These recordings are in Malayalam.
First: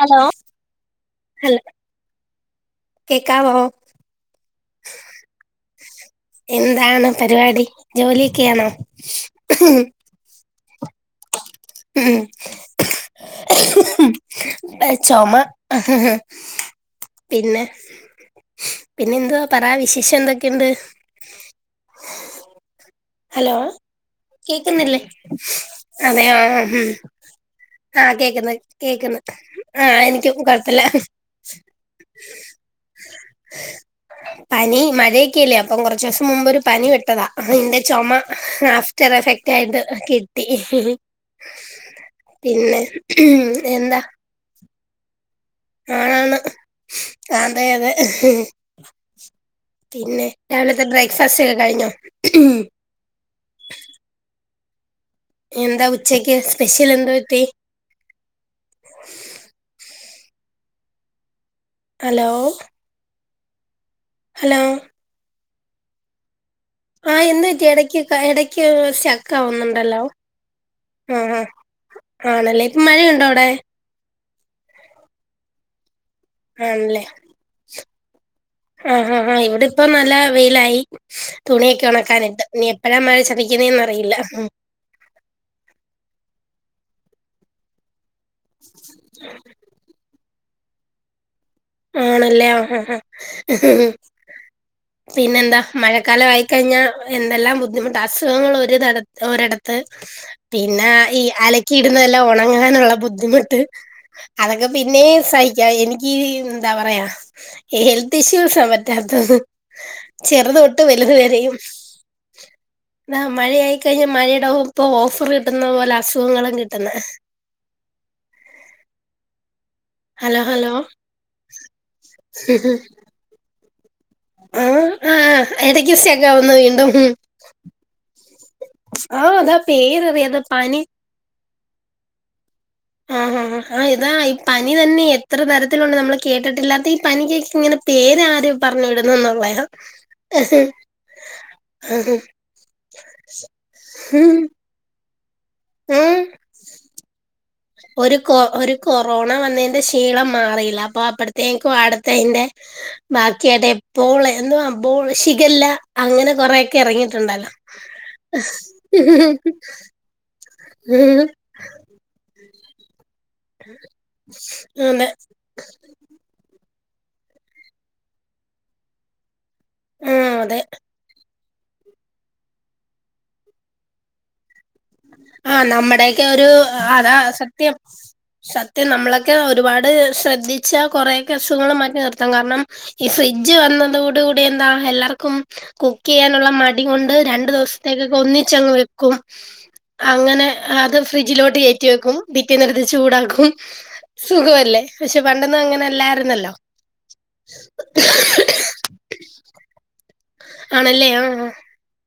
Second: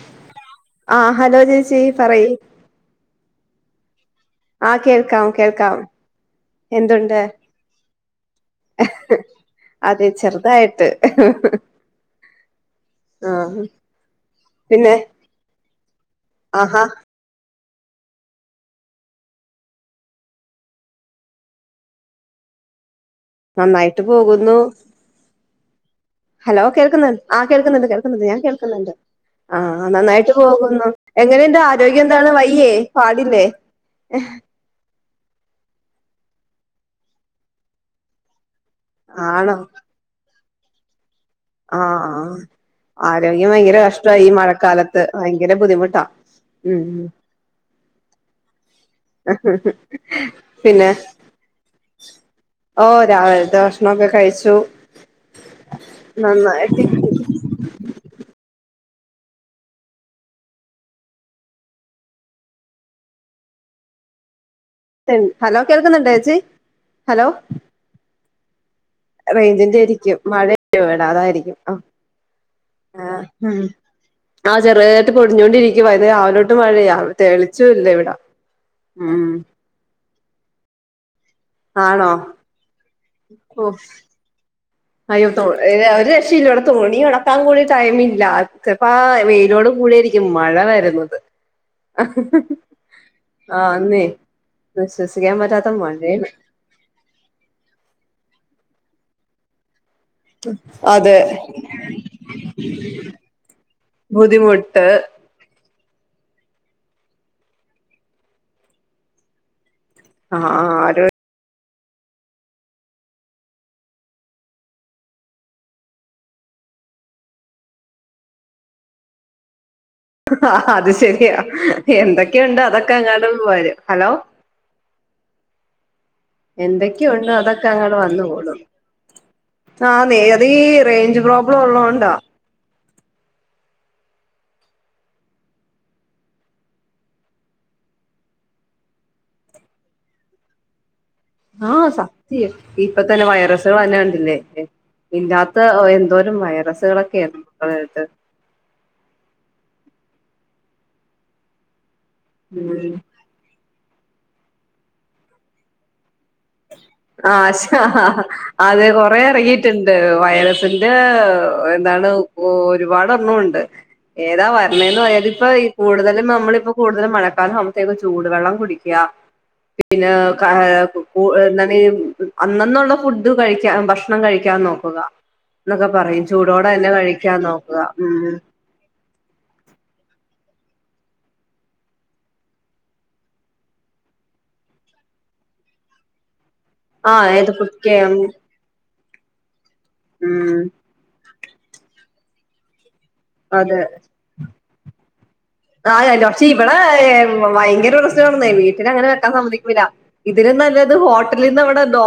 ഹലോ ആഹ് ഹലോ ചേച്ചി പറയ് കേക്കാവോ ആഹ് കേൾക്കാം കേൾക്കാം എന്താണ് എന്തുണ്ട് പരിപാടി ജോലിയൊക്കെയാണോ അതെ ചെറുതായിട്ട് ആഹ് ഉം പിന്നെ ചുമ ആഹാ പിന്നെ പിന്നെ എന്തുവാ പറ വിശേഷം എന്തൊക്കെയുണ്ട് ഹലോ നന്നായിട്ട് പോകുന്നു കേക്കുന്നില്ലേ അതെയോ ഹലോ ഉം കേൾക്കുന്നുണ്ട് ആഹ് കേൾക്കുന്നുണ്ട് ആഹ് കേൾക്കുന്നുണ്ട് ഞാൻ കേക്കുന്നു കേൾക്കുന്നുണ്ട് കേക്കുന്നു ആഹ് നന്നായിട്ട് എനിക്കും കൊഴപ്പില്ല പോകുന്നു എങ്ങനെ ഇണ്ട് ആരോഗ്യം എന്താണ് വയ്യേ പാടില്ലേ പനി മഴയൊക്കെയല്ലേ അപ്പൊ കുറച്ച് ദിവസം മുമ്പ് ഒരു പനി വിട്ടതാ അതിന്റെ ചുമ ആഫ്റ്റർ എഫക്റ്റ് ആണോ ആയിട്ട് കിട്ടി ആഹ് ആഹ് പിന്നെ ആരോഗ്യം ഭയങ്കര കഷ്ടമായി ഈ മഴക്കാലത്ത് ഭയങ്കര ബുദ്ധിമുട്ടാ ആണ് ഉം അതെ അതെ പിന്നെ രാവിലത്തെ ബ്രേക്ക്ഫാസ്റ്റ് ഒക്കെ കഴിഞ്ഞോ ഓഹ് രാവിലത്തെ ഭക്ഷണമൊക്കെ കഴിച്ചു എന്താ ഉച്ചയ്ക്ക് സ്പെഷ്യൽ നന്നായിട്ട് എന്ത് കിട്ടി ഹലോ ഹലോ ഹലോ കേൾക്കുന്നുണ്ടോ ചേച്ചി ഹലോ ആഹ് എന്ത് പറ്റി ഇടയ്ക്ക് ഇടയ്ക്ക് ശ റേഞ്ചിന്റെ ആയിരിക്കും മഴ ഉണ്ട് ഇവിടെ അതായിരിക്കും ആഹ് ആണല്ലേ ഇപ്പം മഴയുണ്ടോ അവിടെ ആഹ് ചെറുതായിട്ട് പൊടിഞ്ഞുകൊണ്ടിരിക്കുവാ ഇത് രാവിലെ തൊട്ട് മഴയാ ആണല്ലേ തെളിച്ചം ഇല്ല ഇവിടെ ഉം ഇപ്പൊ നല്ല വെയിലായി തുണിയൊക്കെ ആണോ ഉണക്കാനിട്ട് ഇനി എപ്പോഴാ മഴ ഓ ചതിക്കുന്നെന്നറിയില്ല അയ്യോ ഒരു രക്ഷ ഇല്ല ഇവിടെ തുണി ഒണക്കാൻ കൂടി ടൈം ഇല്ല ചിലപ്പോ ആഹ് വെയിലോട് കൂടി ആയിരിക്കും മഴ വരുന്നത് ആണല്ലേ ആഹ് ആഹ് ആ ആഹ് അന്നേ വിശ്വസിക്കാൻ പിന്നെന്താ പറ്റാത്ത മഴക്കാലം മഴയാണ് ആയി കഴിഞ്ഞാൽ എന്തെല്ലാം ബുദ്ധിമുട്ട് അസുഖങ്ങൾ ഒരിട ഒരിടത്ത് ത്ത് പിന്നെ അതെ ഈ അലക്കി ഇടുന്നതെല്ലാം ഉണങ്ങാനുള്ള ബുദ്ധിമുട്ട് അതൊക്കെ ബുദ്ധിമുട്ട് പിന്നെയും സഹി ക്കാം എനിക്കീ എന്താ പറയാ ഹെൽത്ത് ഇഷ്യൂസാ പറ്റാത്തത് ആ ചെറുത് ആ തൊട്ട് ഒരു വലുതു വരെയും ആഹ് മഴയായിക്കഴിഞ്ഞാൽ മഴടെ ഒപ്പം ഓഫർ കിട്ടുന്ന പോലെ അസുഖങ്ങളും കിട്ടുന്നെ ഹലോ ആഹ് ഹലോ അത് ശരിയാ എന്തൊക്കെയുണ്ട് അതൊക്കെ അങ്ങോട്ടും വരും ഹലോ ആഹ് ആഹ് എടയ്ക്ക് സ്‌റ്റ്ക്ക് ആകുന്നു വീണ്ടും എന്തൊക്കെയുണ്ടോ അതൊക്കെ അങ്ങോട് വന്ന് കൂടും ആ അതാ ആന്നെ പേരറിയാതെ അതീ പനി റേഞ്ച് പ്രോബ്ലം ളം ഉള്ളോണ്ടാ ആഹ് ആഹ് ആഹ് ഇതാ ഈ പനി തന്നെ എത്ര തരത്തിലുണ്ട് നമ്മള് കേട്ടിട്ടില്ലാത്ത ഈ പനിക്കൊക്കെ ഇങ്ങനെ പേര് ആര് പറഞ്ഞുവിടുന്ന എന്നൊള്ളയാ ആഹ് സത്യം ഇപ്പൊ തന്നെ വൈറസുകൾ തന്നെ ഉം കണ്ടില്ലേ ഇല്ലാത്ത ഉം എന്തോരം വൈറസ്‌കളൊക്കെയിരുന്നു [unintelligible] ഒരു കൊ ഒരു കൊറോണ വന്നേന്റെ ക്ഷീണം മാറിയില്ല അപ്പോ അപ്പടെത്തേക്കും അട്ത്തെയിന്റെ ഉം ബാക്ക്യയതെപ്പോൾ എന്ത്‌വാ ബോൾ ഷിഗല്ലാ അങ്ങനെ കൊറേ ആഹ് ഷാ അതെ കൊറേ എറങ്ങീട്ട്ണ്ട് വൈ റസിന്റെ എന്താണ് ഒ ഒരുപാട് എണ്ണം ഉ ണ്ട് ഏതാ വര്ണേന്ന് അതെ പറയാ ഇത്പ്പ ഇ കൂടുതലും നമ്മളിപ്പോ കൂടുതലും മഴക്കാലം ആവുമ്പത്തേക്കു ചൂടുവെള്ളം കുടിക്കാ പിന്നെ ആ കാ അതെ കു കൂ എന്താണ് അന്നന്നുള്ള ഫുഡ് കഴിക്കാ ഭക്ഷണം കഴിക്കാ നോക്കുക ആഹ് എന്നൊക്കെ പറയും നമ്മടെക്കൊരു ചൂടോടെ തന്നെ അതാ കഴിക്കാൻ സത്യം നോക്കുക ഉം സ ത്യം നമ്മളൊക്കെ ഒരുപാട് ശ്രദ്ധിച്ചാ കൊറേക്കെ അസുഖങ്ങള് മാറ്റി നിർത്താം കാരണം ഈ ഫ്രിഡ്ജ് വന്നതോട് കൂടി എന്താ എല്ലാർക്കും കുക്കെയ്യാനുള്ള മ ടി കൊണ്ട് ആഹ് രണ്ടു ഏത് കുറ്റിയം ദിവസത്തേക്കൊക്കെ ഒന്നിച്ചങ്ങ് വെക്കും അങ്ങനെ ഉം അത് ഫ്രിഡ്ജിലോട്ട് കെയറ്റി വെക്കും പിറ്റേന്ന്ട്ത്ത് ചൂടാക്കും അതെ സുഖവല്ലേ പക്ഷെ പണ്ടൊന്നും അങ്ങ അതെന്നെ പക്ഷെ ഇവടെ ഭയങ്കര പ്രശ്നാണന്നേ വീട്ടില് അങ്ങനെ വെക്കാ സമ്മതി ക്കൂല ഇതിലും നല്ലത് ആണല്ലേ ആഹ് ഹോട്ടലീന്ന് നമ്മടെ ദോ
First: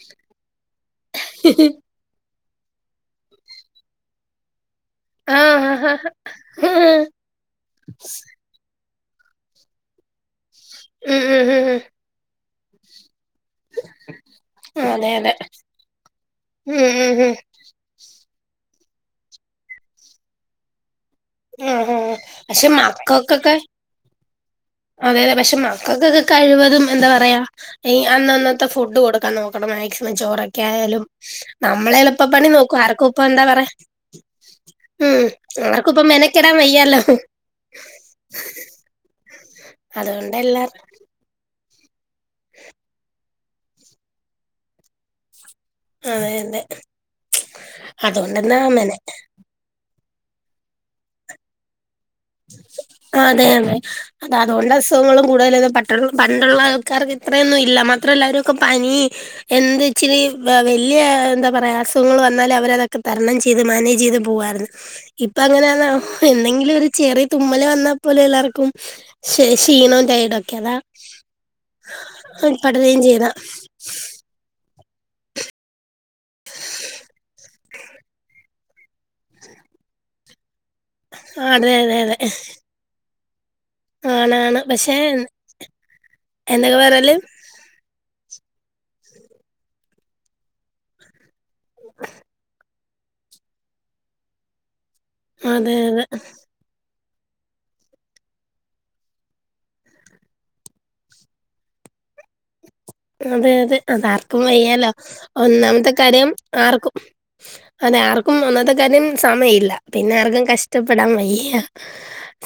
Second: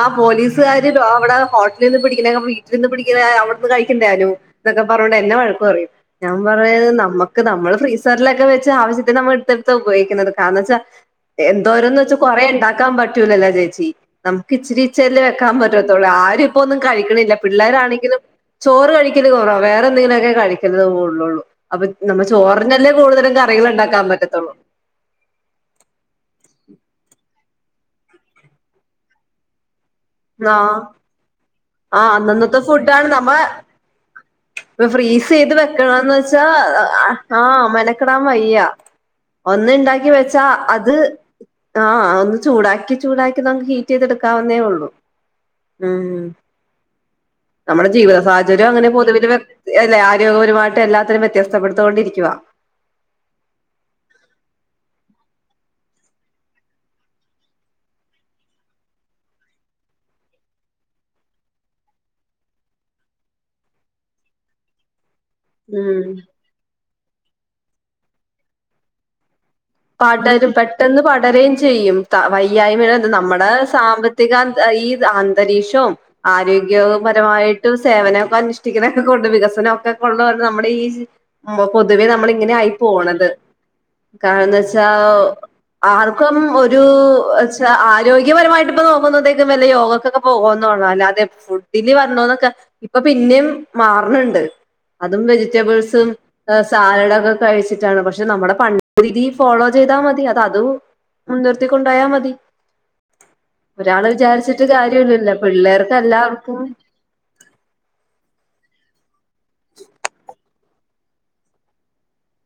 ആ പോലീസ് സാര് അവടെ ഹോട്ടിലീന്ന് പിടിക്ക്ന്നോക്കെ വീട്ടിലീന്ന് പിടിക്ക അവിടെന്ന് കഴിക്ക്ണ്ടാനു ഇതൊക്കെ പറഞ്ഞോണ്ട് എന്നെ വഴക്ക് ആഹ് പറയും ആഹ് ആഹ് ഞാൻ പറയും നമ്മക്ക് നമ്മള് ഫ്രീസറ്ലെ ല്ലം വെച്ച് ആവശ്യത്തിന് നമ്മ എട്ത്തെട്ത്ത ഉപയോഗിക്ക്ണത് കാരണന്നെച്ചാ ഉം ഉം ഉം എന്തോരന്നെച്ച് കൊറേ ഇണ്ടാക്കാൻ പറ്റൂലല്ലോ ചേച്ചി നമുക്ക് ഇച്ചിരി അതെ ഇച്ചിരില്ലേ അതെ വെക്കാൻ പറ്റത്തൊള്ളൂ ആരും ഇപ്പൊന്നും ഉം ഉം ഉം കഴിക്ക്ണില്ല പിള്ളേരാണെങ്കിലും ചോറ് കഴിക്കല് കൊറവാ വേറെന്തെങ്കിലൊക്കെ കഴിക്ക്ന്നത് കൂട്ണോള്ളൂ ആഹ് ഹാഹ് പക്ഷേ മക്കക്കൊക്കെ ഇണ്ടാക്കാൻ പറ്റത്തൊള്ളൂ അതെ അതെ പക്ഷെ മക്കക്കൊക്കെ കഴിവതും എന്താ പറയാ ഈ അന്നന്നത്തെ ഫുഡ് കൊട് ക്കാ നോക്കണം മാക്സിമം ചോറൊക്കെ ആഹ് ആയാലും നമ്മള് ആഹ് എളുപ്പ പണി അന്നന്നത്തെ നോക്കും ആർക്കും ഇപ്പെന്താ പറ്യാ ഇപ്പൊ ഫ്രീസെയ്ത് വെക്കണന്ന് വെച്ചാ മെനക്കെടാൻ അ വയ്യാലോ ആഹ് മെന ക്കെടാ വെയ്യ ഒന്ന് ഇണ്ടാക്കി അതുകൊണ്ട് വെച്ചാ എല്ലാർ അത് ആഹ് അതോന്ന് ചൂടാക്കി ചൂടാക്കി നമുക്ക് ഹീറ്റ്യ്തെട്ക്കാവുന്നേ ഒള്ളു ഉം അതെ അതെ നമ്മടെ ജീവിത അതുകൊണ്ടെന്നാ സാഹചര്യം അങ്ങനെ മെന പൊതുവില് എല്ലെ ആരോഗ്യ ഭാഗത്ത് എല്ലാത്തിലും വ്യത്യസ്ത്തപ്പെട്ടോണ്ടിരിക്കുവാ അതെ അതെ അതാ അതോണ്ട് അസുഖങ്ങളും കൂടുതലും പട്ട പണ്ട്ള്ള ആൾക്കാർക്ക് ഇത്രയൊന്നും ഇല്ല മാത്രല്ലാവര്ക്ക് പനി എന്താച്ച്ലീ വല്ല്യ എന്താ പറയാ അസുഖങ്ങള് വന്നാല് അവരതൊക്കെ തരണം ചെ യ്ത് മാനേജ്യ്ത് പോവാരുന്നു ഇപ്പ അങ്ങനാന്നോ ഉം എന്തെങ്കിലും ഒരു ചെറിയ തുമ്മല് വന്ന പോലും എല്ലാർക്കും ഷയ് ക്ഷീണം പടരും പെട്ടെന്ന് പടരേയും ചെയ്യും ത പടരുകയും വെയ്യായ്മേടത് ചെയ്ത നമ്മടെ സാമ്പത്തികാ അ ഈ അന്തരീഷും ആരോഗ്യപരമായിട്ട് സേവനൊക്കെ അനുഷ്ഠിക്കുന്നൊക്കെ കൊണ്ട് വികസനൊക്കെ കൊണ്ട് വന്ന് നമ്മളെ ഈ അതെ അതെ പൊതുവേ അതെ നമ്മള് ഇങ്ങനെ ആയി പോണത് ആണാണ് പക്ഷ് ഏ ആർക്കും ഒരൂ പറഞ്ഞാലും ച്ചാ ആരോഗ്യപരമായിട്ട് ഇപ്പ നോക്കുന്നതേക്കും വെല്ല യോഗക്കൊക്കെ പോവ്ന്നോണ്ടാ അല്ലാതെ ഫു ഡില് വന്നതോക്കെ ഇപ്പൊ പിന്നിം മാറ്ണ് ണ്ട് അതും അതെ അതെ വെജിറ്റബിൾസും സാലഡൊക്കെ കഴിച്ചിട്ടാണ് പക്ഷെ നമ്മുടെ [unintelligible] രീതി ഫോളോ ചെയ്താ മതി അതാ അത് മുൻനിർത്തിക്കൊണ്ടായാ മതി അതെ അതെ ഒരാള് അതാർക്കും വിചാരിച്ചിട്ട് വെയ്യാലോ കാര്യല്ലല്ലോ ഒന്നാമത്തെ പിള്ളേർക്ക് കാര്യം എല്ലാവർക്കും ആർക്കും അതെ ആർക്കും ഒന്നത്തെ കാര്യം സമയമല്ല പിന്നെ ആർക്കും കഷ്ടപ്പെടാൻ വയ്യ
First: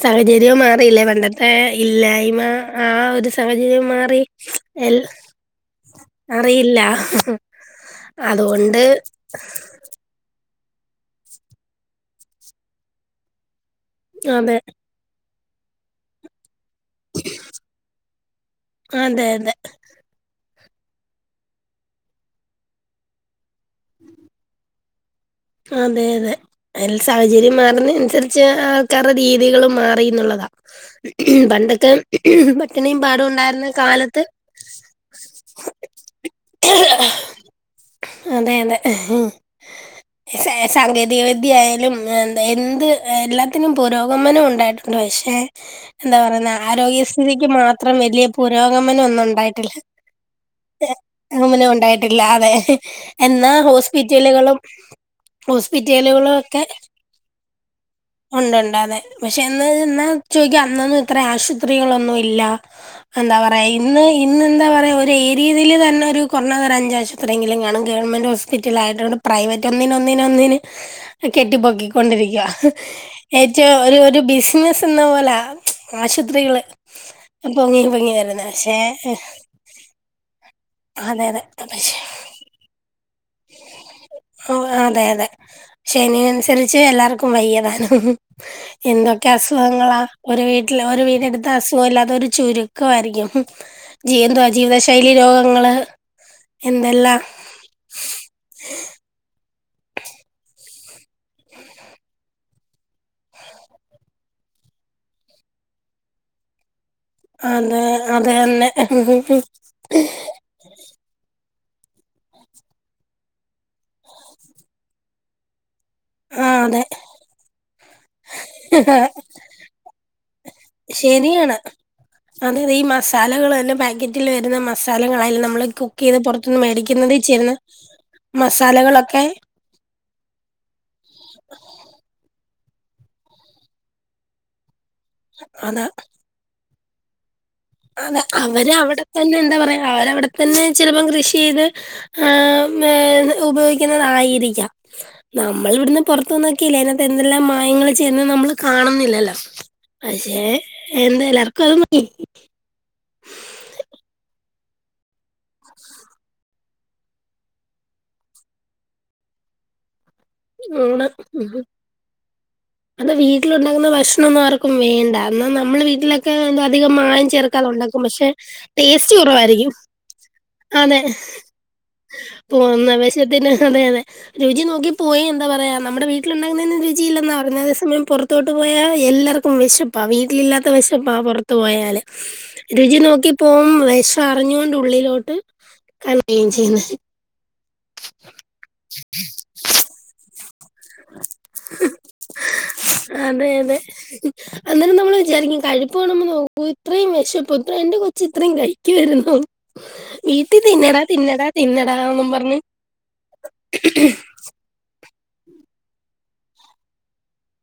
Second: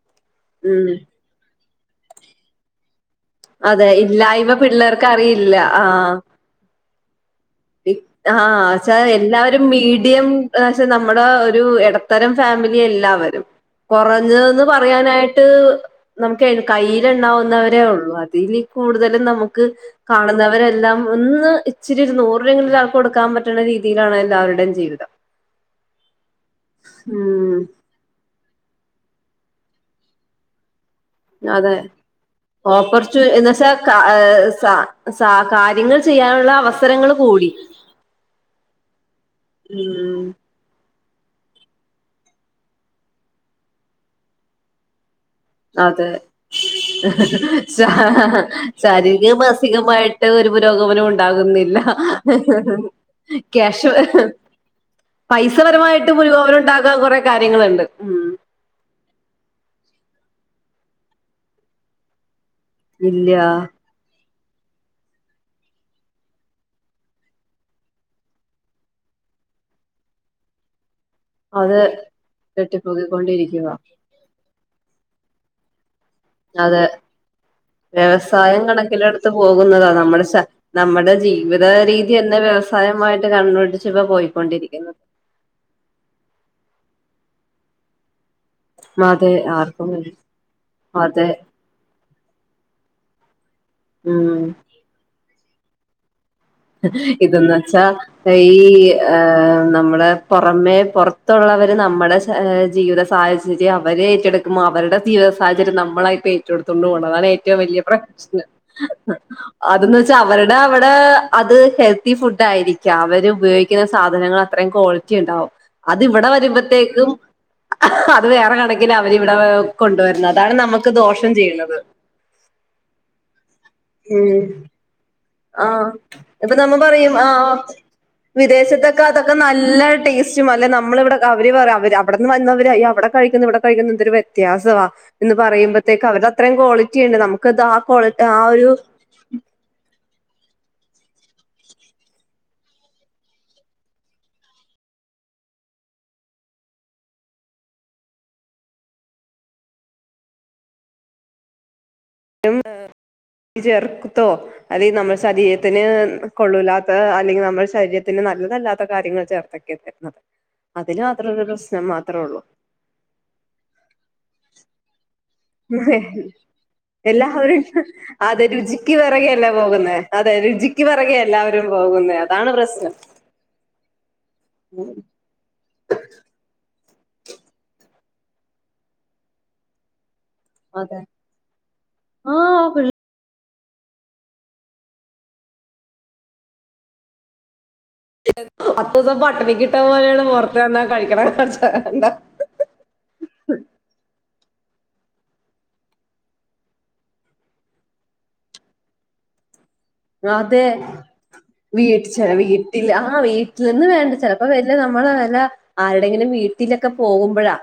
സാഹചര്യം ഉം മാറിയില്ലേ പണ്ടത്തെ ഇല്ലായ്മ ആ ഒര്ത് അതെ ഇല്ലായ്മ പിള്ളേർക്ക് അറിയില്ല ആ അറിയില്ല അഹഹ ബിക് ആചാ എല്ലാവരും മീഡിയം പക്ഷെ നമ്മുടെ ഒരു എടത്തരം ഫാമിലി എല്ലാവരും കൊറക്ന്ന് അതെ. പറഞ്ഞാ പറയാനായിട്ട് നമുക്ക് കയ്യിൽ എണ്ണാവുന്നവരേ ഒള്ളു അതില് കൂടുതലും അതെ അതെ. നമുക്ക് കാണുന്നവരെല്ലാം ഒന്ന് ഇച്ചിരി നൂറ് രൂപങ്കിലുംഒരാൾക്ക് കൊടുക്കാൻ പറ്റുന്നെങ്കിൽ ട്ടണ രീതിയിലാണ് എല്ലാവരുടെയും ജീവിതം അതെ അതെ എൽ സാഹചര്യം ഉം മാറുന്നനുസരിച്ച് ചെറ് രീതികളും മാറിന്നുള്ളതാ അതെ ഓപ്പർച പാടും ഉണ്ടായിരുന്ന എന്നച്ചാ കാലത്ത് കആസ സ കാര്യങ്ങൾ ചെയ്യാനുള്ള അവസരങ്ങൾ കൂടി അതെ യതെ [inaudible] സാങ്കേതിക വിദ്യയാലും എന്താ എന്ത് എല്ലാത്തിനും പുരോഗമനവും ഉണ്ടായിട്ടുണ്ട് പക്ഷെ അതെ എന്താ പറയുന്നെ ആരോഗ്യസ്ഥിതിക്ക് ശാ മാത്രം വലിയ പുരോഗമനം ശാരീരിക ഒന്നുംണ്ടായിട്ടില്ല മാനസികമായിട്ട് ഒരു പുരോഗമനം ഉണ്ടാകുന്നില്ല ഉണ്ടായിട്ടില്ല അതെ എന്നാ ക്യാഷ് ഹോസ്പിറ്റലുകളും പൈസപരമായിട്ട് ഹോസ്പിറ്റലുകളും പുരോഗമനം ഉണ്ടാക്കാൻ കുറെ കാര്യങ്ങളുണ്ട് ഉ ഉണ്ട്ണ്ട് അതെ പക്ഷെ ന്ന് ന്ന് ചോദിക്കാ അന്നൊന്നും ഇത്ര ആശുപത്രികളൊന്നും ഇല്ല ഇല്ല എന്താ പറയഇ ഇന്ന് ഇന്ന് എന്താ പറയാ ഒരു ഏര് യതിൽ തന്നെ ഒരു കൊറഞ്ഞത് അഞ്ച് ആശുപത്രി കാണും ഗവൺമെന്റ് ഹോസ് സിറ്റിലയിട്ടണ്ട് പ്രൈവറ്റ് ഒന്നിനന് ഒന്നിന് ഒന്നിനന് അത് കെട്ടിപൊക്കൊണ്ടിരികുവ ഏച്ച കെട്ടിപ്പോക്കിക്കൊണ്ടിരിക്കുക ഒരു ഒരു ബിസിന എന്ന പോല ആശുദ് അതെ വരുന്നത് വ്യവസായം പക്ഷെ കണക്കിലെടുത്ത് പോകുന്നതാ നമ്മുസ നമ്മുടെ അതെ അതെ ജീവിത പക്ഷെ രീതി തന്നെ വ്യവസായമായിട്ട് കണ്ണൊടിച്ച് ഇപ്പ പോയിക്കൊണ്ടിരിക്കുന്ന എനെ ശനി അനുസരിച്ച് എല്ലാർക്കും വയ്യദാനം എന്തൊക്കെ അതെ ആർക്കും അസുഖങ്ങളാ ഒരു വീട്ടില് ഒരു വീട് അതെ എടുത്ത അസുഖ ഇല്ലാതെ ഒരു ചുരുക്കയിയിരിക്കും ജീ ഉം എന്തുവാ ജീവിത ശൈലി രോഗങ്ങള് എന്തെല്ലാം ഇത് ന്ന് വച്ചാ ഈ ഹാ ഇഹ് നമ്മള് പുറമെ പുറത്തുള്ളവര് നമ്മുളെ ജീവിത സാഹചെര്യയം അവരെ ഏറ്റട് അവരുടെ ജീവിത സാഹചര്യം നമ്മളായിട്ട ചുട്ത്തെട് പോണതാണ് ഏറ്റവും അത് വലിയ അത് പ്രശ്നം തന്നെ അതന്ന് വെച്ചാ അവരുടെ അവിടെ അത് ഹെൽത്തി ഫുഡ് ആയിരിക്കാം അവര് ഉപയോഗിക്കുന്ന സാധനങ്ങൾ അത്രയും ക്വാളിറ്റി ഉണ്ടാവു അത് ഇവിടെ ആഹ് അതെ വരുമ്പത്തേക്കും അത് വേറെ കണക്കിൽ അവരിവിടെ കൊണ്ടുവരുന്നത് അതാണ് നമുക്ക് ദോഷം ചെയ്യുന്നത് അതിഇതി ഈ മസാലകൾല്ലെ പാക്കറ്റിൽ ഉം വരുന്ന മസാലകളെല്ല നമ്മള് ആഹ് കുക്ക്യ്ത് ഇപ്പൊ പുറത്തുന്ന് നമ്മ പറയും മേടിക്കുന്നതിൽ ചേന്ന് ആഹ് വിദേശത്തൊക്കെ മസാലകളൊക്കെ അതൊക്കെ നല്ല ടേസ്റ്റും അല്ല നമ്മള് ഇവിടെ അവര് വെറെ അവര് അവിടെന്ന് വന്നവരായി അവിടെ കഴിക്കുന്ന ഇവിടെ കഴിക്കുന്നന്തൊരു വ്യത്യാസവാ എന്ന് അതാ പറയുമ്പതെക്ക് അവര് അത്രയും ക്വാളിറ്റി ഉണ്ട് നമുക്ക് എദാ കൊള്ട ആ ഒരു പിന്നെ എന്താ പറയാ അവര് അവിടെത്തന്നെ ചിലപ്പോം കൃഷി ചെയ്ത് ഏമ്മേ ഉപയോഗിക്കുന്നതായിരിക്കാം നമ്മൾ ഇവിടുന്ന് പൊറത്തുനിന്നോക്കില്ലേ അതിനകത്തെ എന്തെല്ലാം മായങ്ങള്ൾ ചെയ്യ്ന്ന് നമ്മള് കാണുന്നില്ലല്ലോ പക്ഷേ എന്താല്ലക്ക മഈ ഇജ്ർകുതോ അത് നമ്മൾ ശരീരത്തിന് കൊള്ളൂലാത്ത അല്ലെങ്കിൽ നമ്മുടെ ശരീരത്തിന് നല്ലതല്ലാത്ത കാര്യങ്ങൾ ചേർത്ത് [unintelligible] അതിൽ ആണ് മാത്രള്ള ഒരു ഉം. പ്രശ്നം മാത്രമേള്ളൂ അത് വീട്ടിലുണ്ടാക്കുന്ന ഭക്ഷണൊന്നാർക്കും വേണ്ട. ഇന്നാ നമ്മൾ വീട്ടിലൊക്കെ എന്തധികം മായം എല്ലാവരും ചേർക്കാതെ ഉണ്ടാക്കും. പക്ഷെ അതെ രുചിക്ക് ടേസ്റ്റ് പിറകെയല്ല കുറവായിരിക്കും. പോകുന്നേ അതെ രുചിക്ക് അതെ പിറകെ എല്ലാവരും പോകുന്നേ അതാണ് പ്രശ്നം പോന്നവേശത്തിന് അതെ അതെ. രുചി നോക്കി പോയി എന്താ പറയാ നമ്മുടെ വീട്ടിൽ ലുണ്ടാക്കുന്നതിന് രുചിയില്ലന്ന പറണെ അതേ സമയം പൊറത്തോട്ട് പോയാ എല്ലാർക്കും വിശപ്പ വീട്ടിലില്ലാ ത്ത അതെ വെശപ്പ പൊറ്ത്ത് പോയാല്. ആഹ് പിള്ള രുചി നോക്കിപ്പോവും വെഷ അറിഞ്ഞൊണ്ട് ഉള്ളിലോ ട്ട് കയ്ക്കെൻ ചെയ്യുന്നത് പത്തൂസം പട്ടിണികിട്ട പോലെയാണ് പൊറത്തെന്നാ കഴിക്കണ കാഴ്ച്ചകണ്ട. അതെ അതെ. അന്നേരം നമ്മൾ വിചാരിക്കും കഴുപ്പ് കാണുമ്പോ നോക്കൂ ഇത്രയും വെശപ്പോ ഇത്രേ എന്റെ കൊച്ച് ഇത്രയു കഴിക്കുവാരുന്നോ. അതെ തിന്നടാ വീട്ട് ചെല എന്നും പറഞ്ഞ് വീട്ടില് ആഹ വീട്ടിൽന്ന് വേണ്ട ചെല അപ്പൊ വല്ല നമ്മള വെല ആരുടെങ്കിലും വീട്ടിലൊക്കെ പോകുമ്പൊഴാ.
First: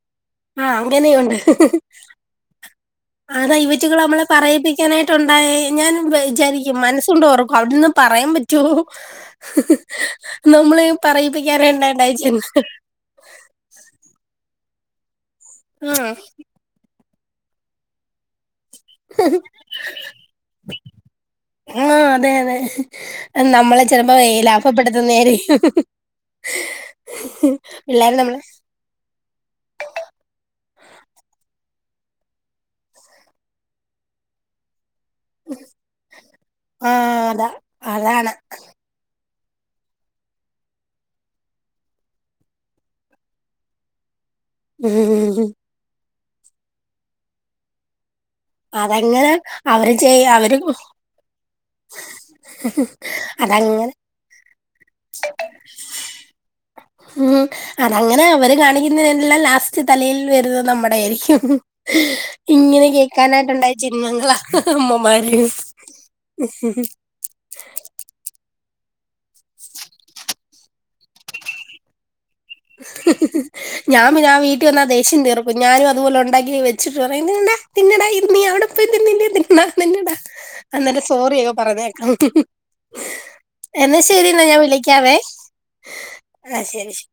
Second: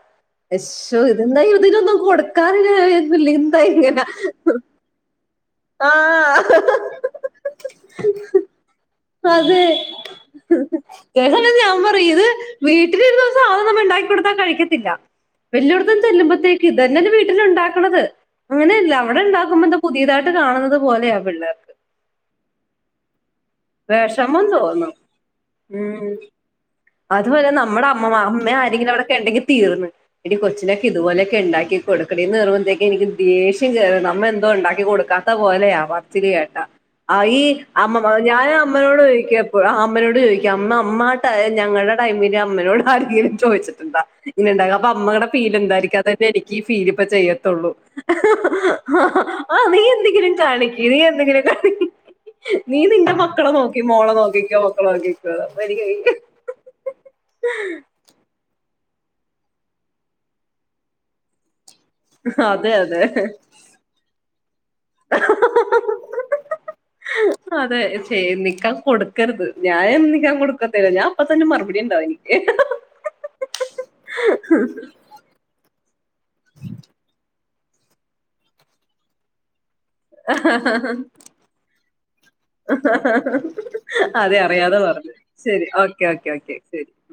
ആ യെശ്ശോ ഇതെന്ത അങ്ങനെയുണ്ട് ഇതിനൊന്നും കൊടുക്കാറില്ല അതില്ലെ എന്താഇങ്ങന. ട്ടുണ്ടായി ഞാൻ വെചാരിക്കും മനസ്സൊണ്ട് ഓർക്കും അവിട്ന്ന് പറയാൻ പറ്റ റ്റോം അതെ നമ്മളേം പറയിപ്പിക്കാനായണ്ടായണ്ടായ ജന്മ ഒരു വിധ സാധനൊന്ന്ണ്ടാക്കി കൊടുത്താ കഴിക്കത്തില്ല വല്ല്യോട്ത്തൊന്ന് ആഹ് ചെല്ലുമ്പത്തേ ഇത്തന്നെല്ലെ വീട്ടിലുണ്ടാക്കണത്. അങ്ങനെയല്ല അവിടെ ഇണ്ടാക്കുമ്പോ എന്ത പുതിയതായിട്ട് കാണുന്നത് പോലെയാ പിള്ളേർ. ആഹ് അതെ അതെ നമ്മളെ ചെലപ്പോ ഈ വിഷമം തോന്നും ലാഭപ്പെടുത്തുന്നേയായിരിക്കും ഉം അതുപോലെ നമ്മുടെ അമ്മമ അമ്മേ ആരെങ്കിലവിടൊക്കെണ്ടെങ്കി തീർന്ന്. എടീ കൊച്ചിനൊക്കെ ഇതുപോലൊക്കെ ഉണ്ടാക്കി കൊടുക്കെടീന്നറുവത്തേക്ക് എനിക്ക് ദേഷ്യം കയറു നമ്മ എന്തോ ഇണ്ടാക്കി കൊടുക്കാ ത്ത പോലെയ പറ്ച്ചില് കേട്ട ആഹ് അഈ അതാ അമ്മമ് അതാണ് ഞൻ അമ്മനോട് ചോയിക്കെപ്പോ അമ്മനോട് ചോയിക്കും അമ്മ അമ്മാ ആ ടൈ ഞങ്ങൾടെ ടൈമില് അമ്മനോട് ആരെങ്കിലു ചോയിച്ച് ന്ത ഇന്നിണ്ടാക അപ്പൊ അമ്മേടെ ഉം ഫീൽ എന്തായിരിക്കും അതന്നെ എനിക്ക് ഈ ഫീൽ ഇപ്പ ചെയ്യത്തുള്ളൂ. അതങ്ങനെ ആഹ് നീ അവര് ചെയ്യ എന്തെങ്കിലു അവര് കാണിക്ക് നീ എന്തെങ്കിലു കാണി മക്കളെ നോക്കി അതങ്ങനെ മോളെ നോക്കിക്കോ മക്കളെ നോക്കിക്കോ വെരികയ് അങ്ങനെ അവര് കാണിക്കുന്നതിനെല്ല ലാസ്റ്റ് തലയിൽ വരുന്നത് നമ്മുടായിരിക്കും. അതെ ഇങ്ങനെ അതെ കേക്കാനായിട്ടുണ്ടായ ജന്മങ്ങളാ അമ്മമാര്. അതെ ചെയേ നിക്കാൻ കൊടുക്കരുത് ഞാൻ നിക്കാൻ കൊടുക്കത്തില്ല ഞാൻ അപ്പ തന്നെ മറുപടി ഇണ്ടാവൊനിക്ക്. ഞാൻ പിന്നെ ആ വീട്ടി വന്നാ ദേഷ്യം തീർ ക്കും ഞാനും അതുപോലെ ഉണ്ടാക്കി വെച്ചിട്ട് പറയും ദേണ്ട തിന്നടാ ഇത് നീ അവിടെ പോയി തിന്നില്ലേ ന്നാ തിന്നടാ. അന്നൻ്റെ സോറിയൊക്കെ പറഞ്ഞകേക്കാം എന്നാ അതെ ശരിന്നാ ഞാൻ അറിയാതെ പറഞ്ഞു വിളിക്കാവേ ശരി ഓക്കെ ഓക്കെ ഓക്കെ ആ ശരി ശ്